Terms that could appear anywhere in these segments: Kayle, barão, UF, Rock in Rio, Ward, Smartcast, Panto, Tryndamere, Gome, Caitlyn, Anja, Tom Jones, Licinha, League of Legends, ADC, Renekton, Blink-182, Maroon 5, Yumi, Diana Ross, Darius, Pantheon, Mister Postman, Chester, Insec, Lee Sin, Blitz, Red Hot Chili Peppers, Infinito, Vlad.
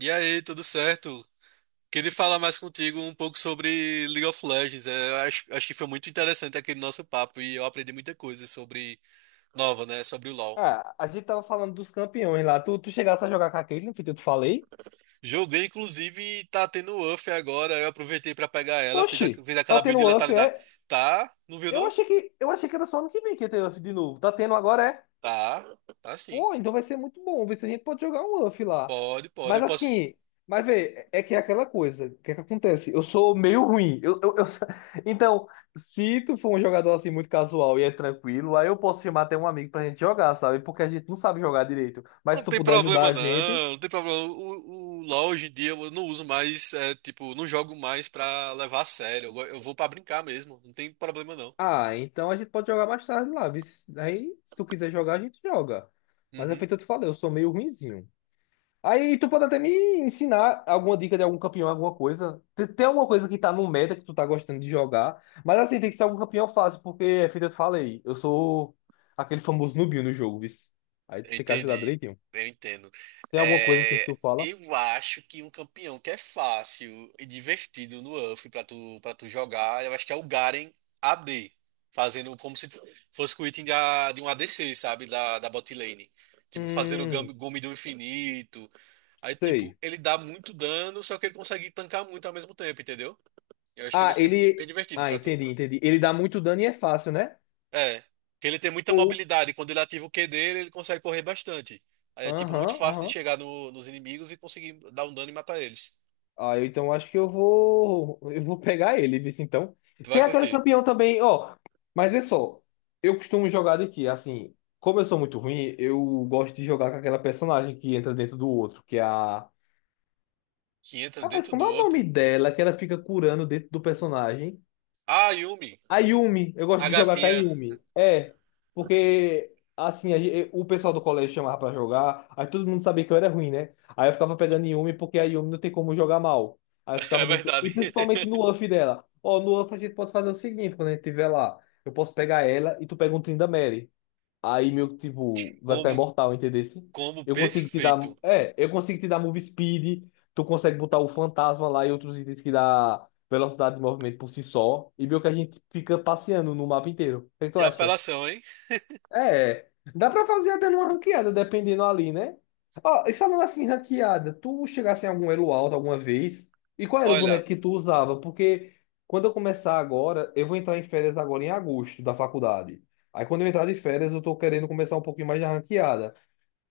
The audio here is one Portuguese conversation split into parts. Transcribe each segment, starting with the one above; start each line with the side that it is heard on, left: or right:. right: E aí, tudo certo? Queria falar mais contigo um pouco sobre League of Legends. É, eu acho que foi muito interessante aquele nosso papo e eu aprendi muita coisa sobre nova, né? Sobre o LoL.
left: Ah, a gente tava falando dos campeões lá. Tu chegasse a jogar com a Caitlyn, que eu te falei.
right: Joguei, inclusive, tá tendo UF agora. Eu aproveitei pra pegar ela, fiz, a,
left: Oxi,
right: fiz
left: tá
right: aquela build
left: tendo
right: de
left: UF,
right: letalidade.
left: é?
right: Tá? Não viu,
left: Eu
right: não?
left: achei que, eu achei que era só ano que vem que ia ter UF de novo. Tá tendo agora, é?
right: Tá, tá sim.
left: Pô, então vai ser muito bom. Ver se a gente pode jogar um UF lá.
right: Pode, pode. Eu
left: Mas
right: posso.
left: assim, mas vê, é que é aquela coisa. O que é que acontece? Eu sou meio ruim. Então, se tu for um jogador assim muito casual e é tranquilo, aí eu posso chamar até um amigo pra gente jogar, sabe? Porque a gente não sabe jogar direito. Mas
right: Não
left: se tu
right: tem
left: puder ajudar
right: problema,
left: a gente.
right: não. Não tem problema. O LoL hoje em dia eu não uso mais, é, tipo, não jogo mais pra levar a sério. Eu vou pra brincar mesmo. Não tem problema, não.
left: Ah, então a gente pode jogar mais tarde lá, viu? Aí, se tu quiser jogar, a gente joga. Mas é
right: Uhum,
left: feito eu te falei, eu sou meio ruinzinho. Aí tu pode até me ensinar alguma dica de algum campeão, alguma coisa. Tem alguma coisa que tá no meta que tu tá gostando de jogar. Mas assim, tem que ser algum campeão fácil, porque é feito eu te falei, eu sou aquele famoso nubinho no jogo, viu? Aí tu
right: eu
left: tem que ajudar
right: entendi,
left: direitinho.
right: eu entendo.
left: Tem alguma coisa assim que
right: É,
left: tu fala?
right: eu acho que um campeão que é fácil e divertido no UF para tu jogar, eu acho que é o Garen AD, fazendo como se fosse o item de um ADC, sabe, da bot lane. Tipo, fazendo o
left: Hum,
right: Gome do Infinito. Aí, tipo,
left: sei.
right: ele dá muito dano, só que ele consegue tancar muito ao mesmo tempo, entendeu? Eu acho que vai
left: Ah,
right: ser bem
left: ele.
right: divertido
left: Ah,
right: pra tu.
left: entendi, entendi. Ele dá muito dano e é fácil, né?
right: É, porque ele tem muita
left: Ou.
right: mobilidade. Quando ele ativa o Q dele, ele consegue correr bastante. Aí é tipo muito
left: Aham,
right: fácil de
left: aham.
right: chegar nos inimigos e conseguir dar um dano e matar eles.
left: Ah, eu então acho que eu vou. Eu vou pegar ele, viu? Então.
right: Tu vai
left: Tem aquele
right: curtir.
left: campeão também, ó. Mas vê só, eu costumo jogar de assim, como eu sou muito ruim, eu gosto de jogar com aquela personagem que entra dentro do outro, que é a.
right: Que entra
left: Rapaz,
right: dentro
left: como
right: do
left: é o nome
right: outro.
left: dela? Que ela fica curando dentro do personagem.
right: Ah, Yumi,
left: A Yumi, eu gosto
right: a
left: de jogar com a
right: gatinha.
left: Yumi. É, porque assim, o pessoal do colégio chamava pra jogar, aí todo mundo sabia que eu era ruim, né? Aí eu ficava pegando Yumi porque a Yumi não tem como jogar mal. Aí eu
right: É
left: ficava dentro, e
right: verdade.
left: principalmente no UF dela. Ó, no UF a gente pode fazer o seguinte, quando a gente tiver lá, eu posso pegar ela e tu pega um Tryndamere. Aí meio que, tipo, vai ficar
right: Combo,
left: imortal, entendeu?
right: combo
left: Eu consigo te dar.
right: perfeito.
left: É, eu consigo te dar move speed. Tu consegue botar o fantasma lá e outros itens que dá velocidade de movimento por si só. E meio que a gente fica passeando no mapa inteiro. O que é que tu
right: Que
left: acha?
right: apelação, hein?
left: É, dá pra fazer até numa ranqueada, dependendo ali, né? Ó, e falando assim, ranqueada, tu chegasse em algum elo alto alguma vez? E qual era o
right: Olha.
left: boneco que tu usava? Porque quando eu começar agora, eu vou entrar em férias agora em agosto da faculdade. Aí quando eu entrar de férias, eu tô querendo começar um pouquinho mais de ranqueada.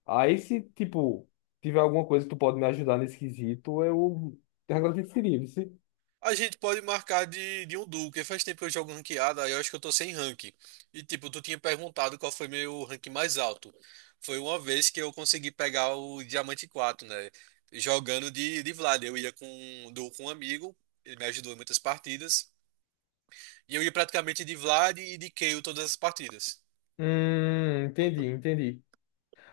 left: Aí se, tipo, tiver alguma coisa que tu pode me ajudar nesse quesito, eu te agradeceria, viu?
right: A gente pode marcar de um duo, porque faz tempo que eu jogo ranqueada, aí eu acho que eu tô sem rank. E tipo, tu tinha perguntado qual foi meu rank mais alto. Foi uma vez que eu consegui pegar o Diamante quatro, né? Jogando de Vlad. Eu ia com um duo com um amigo, ele me ajudou em muitas partidas. E eu ia praticamente de Vlad e de Kayle todas as partidas.
left: Entendi, entendi.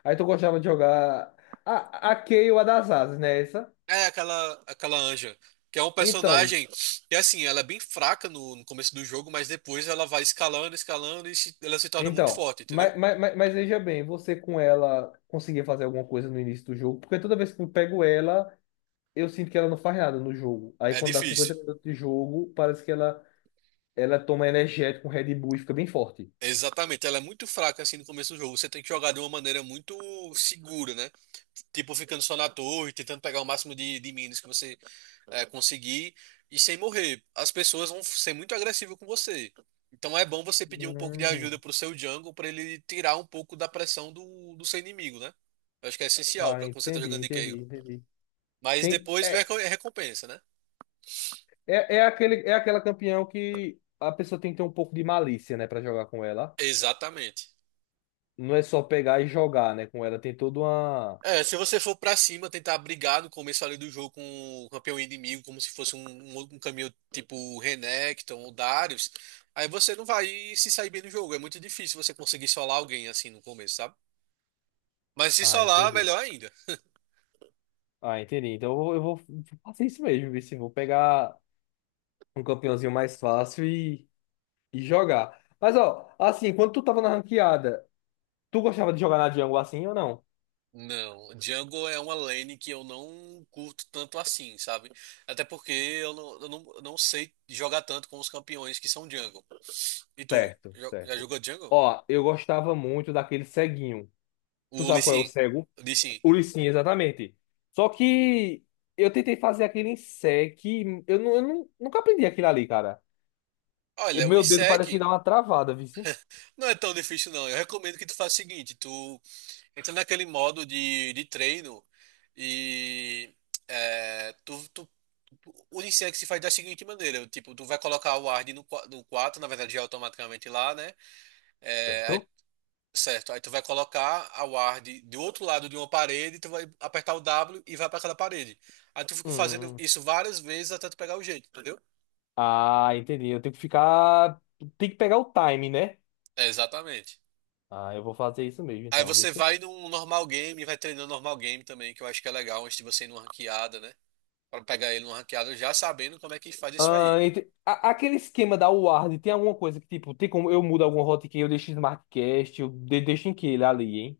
left: Aí tu gostava de jogar a Kayle, a das asas, né? Essa?
right: É aquela Anja, que é um
left: Então,
right: personagem que assim, ela é bem fraca no começo do jogo, mas depois ela vai escalando, escalando e ela se torna muito
left: Então,
right: forte, entendeu?
left: mas veja bem, você com ela conseguia fazer alguma coisa no início do jogo? Porque toda vez que eu pego ela, eu sinto que ela não faz nada no jogo. Aí
right: É
left: quando dá
right: difícil.
left: 50 minutos de jogo, parece que ela toma energético, um Red Bull e fica bem forte.
right: Exatamente, ela é muito fraca assim no começo do jogo. Você tem que jogar de uma maneira muito segura, né? Tipo, ficando só na torre, tentando pegar o máximo de minas que você conseguir e sem morrer. As pessoas vão ser muito agressivas com você. Então é bom você pedir um pouco de ajuda
left: Hum.
right: pro seu jungle pra ele tirar um pouco da pressão do seu inimigo, né? Eu acho que é essencial
left: Ah,
right: pra quando você tá
left: entendi,
right: jogando de Kayle.
left: entendi, entendi.
right: Mas
left: Tem,
right: depois vem
left: é,
right: a recompensa, né?
left: é, é, aquele, é aquela campeão que a pessoa tem que ter um pouco de malícia, né, pra jogar com ela.
right: Exatamente.
left: Não é só pegar e jogar, né, com ela. Tem toda uma.
right: É, se você for pra cima, tentar brigar no começo ali do jogo com o campeão inimigo, como se fosse um caminho tipo Renekton ou Darius, aí você não vai se sair bem no jogo. É muito difícil você conseguir solar alguém assim no começo, sabe? Mas se
left: Ah,
right: solar,
left: entendi.
right: melhor ainda.
left: Ah, entendi. Então eu vou fazer isso mesmo, viu? Se vou pegar um campeãozinho mais fácil e jogar. Mas, ó, assim, quando tu tava na ranqueada, tu gostava de jogar na jungle assim ou não?
right: Não, jungle é uma lane que eu não curto tanto assim, sabe? Até porque eu não sei jogar tanto com os campeões que são jungle. E tu,
left: Certo,
right: já
left: certo.
right: jogou jungle?
left: Ó, eu gostava muito daquele ceguinho. Tu
right: O Lee
left: sabe qual é o
right: Sin.
left: cego?
right: O Lee Sin.
left: O Licinha, exatamente. Só que eu tentei fazer aquele em sec, eu não, nunca aprendi aquilo ali, cara. E
right: Olha, o
left: meu dedo parece que
right: Insec.
left: dá uma travada, viu? Sim?
right: Não é tão difícil, não. Eu recomendo que tu faça o seguinte, tu entra naquele modo de treino e é, tu, tu, o Unisex se faz da seguinte maneira, tipo, tu vai colocar o Ward no 4, na verdade já é automaticamente lá, né? É, aí-
left: Certo?
right: certo, aí tu vai colocar a Ward do outro lado de uma parede, tu vai apertar o W e vai para aquela parede. Aí tu fica fazendo
left: Hum.
right: isso várias vezes até tu pegar o jeito, entendeu?
left: Ah, entendi. Eu tenho que ficar. Tem que pegar o time, né?
right: É, exatamente.
left: Ah, eu vou fazer isso mesmo,
right: Aí
left: então. Vê
right: você
left: se...
right: vai num normal game, e vai treinando normal game também, que eu acho que é legal antes de você ir numa ranqueada, né? Pra pegar ele numa ranqueada já sabendo como é que faz isso
left: Ah,
right: aí.
left: Aquele esquema da Ward tem alguma coisa que, tipo, tem como eu mudo alguma hotkey, eu deixo em SmartCast, eu deixo em que ele ali, hein?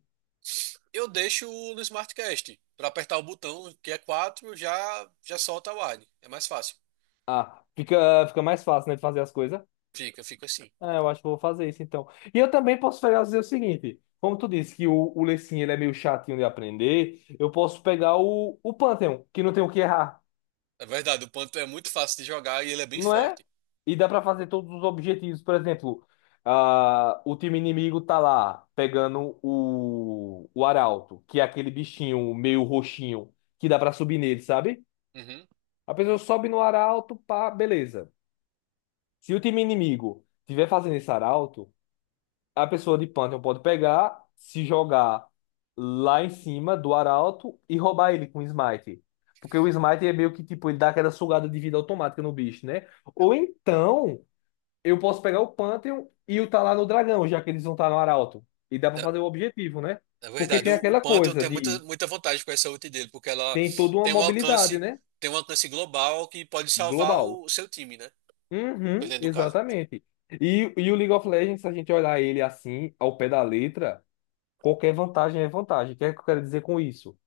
right: Eu deixo no Smartcast, pra apertar o botão que é 4 já já solta o Ward. É mais fácil.
left: Ah, fica mais fácil, né, de fazer as coisas.
right: Fica, fica assim.
left: Ah, eu acho que eu vou fazer isso, então. E eu também posso fazer o seguinte. Como tu disse que o Lecinho, ele é meio chatinho de aprender, eu posso pegar o Pantheon, que não tem o que errar.
right: É verdade, o Panto é muito fácil de jogar e ele é bem
left: Não é?
right: forte.
left: E dá pra fazer todos os objetivos. Por exemplo, ah, o time inimigo tá lá pegando o arauto, que é aquele bichinho meio roxinho que dá pra subir nele, sabe?
right: Uhum.
left: A pessoa sobe no arauto, pá, beleza. Se o time inimigo tiver fazendo esse arauto, a pessoa de Pantheon pode pegar, se jogar lá em cima do arauto e roubar ele com smite. Porque o smite é meio que tipo, ele dá aquela sugada de vida automática no bicho, né?
right: É,
left: Ou então. Eu posso pegar o Pantheon e o tá lá no dragão, já que eles vão estar no Arauto. E dá pra
right: é
left: fazer o objetivo, né?
right: é
left: Porque
right: verdade,
left: tem
right: o
left: aquela
right: Panto
left: coisa
right: tem muita,
left: de.
right: muita vantagem com essa ult dele, porque ela
left: Tem toda uma
right: tem um
left: mobilidade,
right: alcance,
left: né?
right: tem um alcance global que pode salvar
left: Global.
right: o seu time, né?
left: Uhum,
right: Dependendo do caso.
left: exatamente. E o League of Legends, se a gente olhar ele assim, ao pé da letra, qualquer vantagem é vantagem. O que é que eu quero dizer com isso?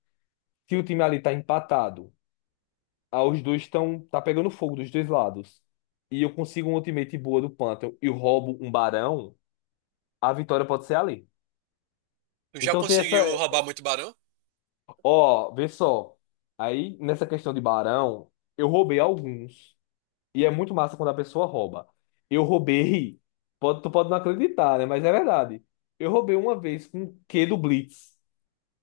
left: Se o time ali tá empatado, ah, os dois estão. Tá pegando fogo dos dois lados. E eu consigo um ultimate boa do Pantheon e roubo um barão, a vitória pode ser ali.
right: Tu já
left: Então tem essa.
right: conseguiu roubar muito barão?
left: Ó, vê só. Aí, nessa questão de barão, eu roubei alguns. E é muito massa quando a pessoa rouba. Eu roubei. Tu pode não acreditar, né? Mas é verdade. Eu roubei uma vez com o Q do Blitz.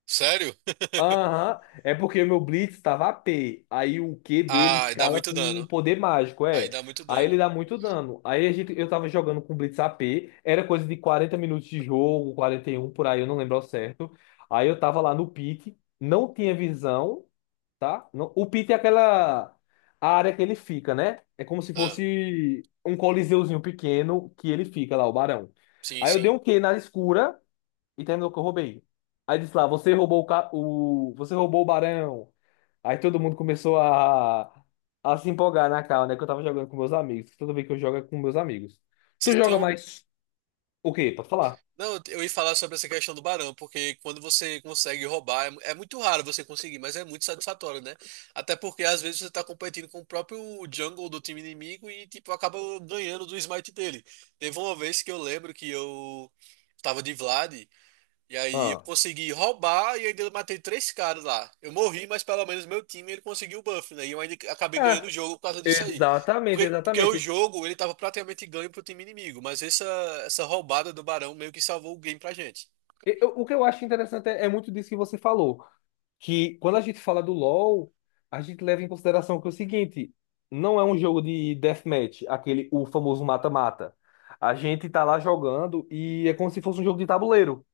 right: Sério?
left: Aham. É porque o meu Blitz tava AP. Aí o Q dele
right: Ah, dá
left: escala
right: muito
left: com um
right: dano.
left: poder mágico,
right: Aí
left: é.
right: dá muito
left: Aí ele
right: dano.
left: dá muito dano. Eu tava jogando com Blitz AP. Era coisa de 40 minutos de jogo, 41 por aí, eu não lembro ao certo. Aí eu tava lá no pique, não tinha visão, tá? Não. O pit é aquela a área que ele fica, né? É como se
right: Ah,
left: fosse um coliseuzinho pequeno que ele fica lá, o barão.
right: sim,
left: Aí eu
right: sim.
left: dei um Q na escura e terminou que eu roubei. Aí disse lá, você roubou o barão. Aí todo mundo começou a se empolgar na cara, né? Que eu tava jogando com meus amigos. Tudo bem que eu jogo é com meus amigos.
right: Se
left: Tu
right: tem
left: joga
right: um...
left: mais o quê? Pode falar.
right: Não, eu ia falar sobre essa questão do barão, porque quando você consegue roubar, é muito raro você conseguir, mas é muito satisfatório, né? Até porque às vezes você tá competindo com o próprio jungle do time inimigo e, tipo, acaba ganhando do smite dele. Teve uma vez que eu lembro que eu tava de Vlad. E aí eu
left: Ah.
right: consegui roubar e ainda eu matei três caras lá. Eu morri, mas pelo menos meu time ele conseguiu o buff, né? E eu ainda acabei ganhando
left: Ah,
right: o jogo por causa disso aí.
left: exatamente,
right: Porque o
left: exatamente.
right: jogo ele tava praticamente ganho pro time inimigo, mas essa roubada do Barão meio que salvou o game pra gente.
left: O que eu acho interessante é muito disso que você falou, que quando a gente fala do LoL, a gente leva em consideração que é o seguinte, não é um jogo de deathmatch, aquele o famoso mata-mata. A gente tá lá jogando e é como se fosse um jogo de tabuleiro.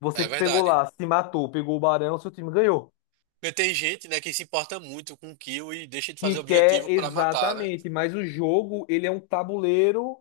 left: Você
right: É
left: pegou
right: verdade.
left: lá, se matou, pegou o barão, seu time ganhou.
right: Porque tem gente, né, que se importa muito com kill e deixa de
left: Que
right: fazer
left: quer
right: objetivo pra matar, né?
left: exatamente, mas o jogo, ele é um tabuleiro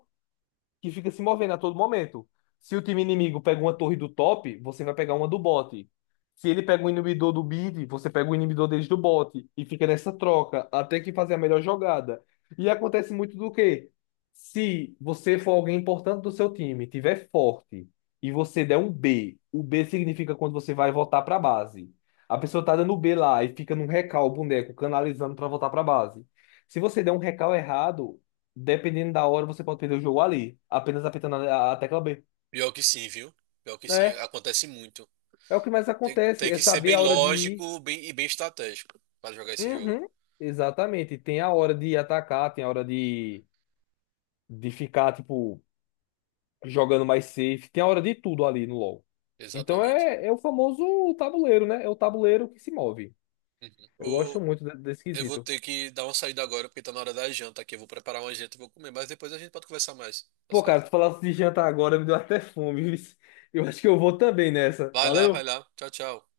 left: que fica se movendo a todo momento. Se o time inimigo pega uma torre do top, você vai pegar uma do bot. Se ele pega um inibidor do mid, você pega o inibidor deles do bot. E fica nessa troca até que fazer a melhor jogada. E acontece muito do quê? Se você for alguém importante do seu time, tiver forte e você der um B, o B significa quando você vai voltar para base. A pessoa tá dando B lá e fica num recal o boneco canalizando para voltar para base. Se você der um recal errado, dependendo da hora, você pode perder o jogo ali, apenas apertando a tecla B.
right: Pior que sim, viu? Pior que sim,
left: É,
right: acontece muito.
left: é o que mais
right: Tem,
left: acontece,
right: tem
left: é
right: que ser
left: saber
right: bem
left: a hora de ir.
right: lógico, bem e bem estratégico pra jogar esse jogo.
left: Uhum, exatamente. Tem a hora de atacar, tem a hora de ficar, tipo, jogando mais safe, tem a hora de tudo ali no LoL. Então
right: Exatamente.
left: é o famoso tabuleiro, né? É o tabuleiro que se move. Eu
right: Uhum.
left: gosto muito desse
right: Eu vou
left: quesito.
right: ter que dar uma saída agora, porque tá na hora da janta aqui. Eu vou preparar uma janta e vou comer, mas depois a gente pode conversar mais, tá
left: Pô,
right: certo?
left: cara, tu falasse de jantar agora, me deu até fome. Eu acho que eu vou também nessa.
right: Vai lá, vai
left: Valeu?
right: lá. Tchau, tchau.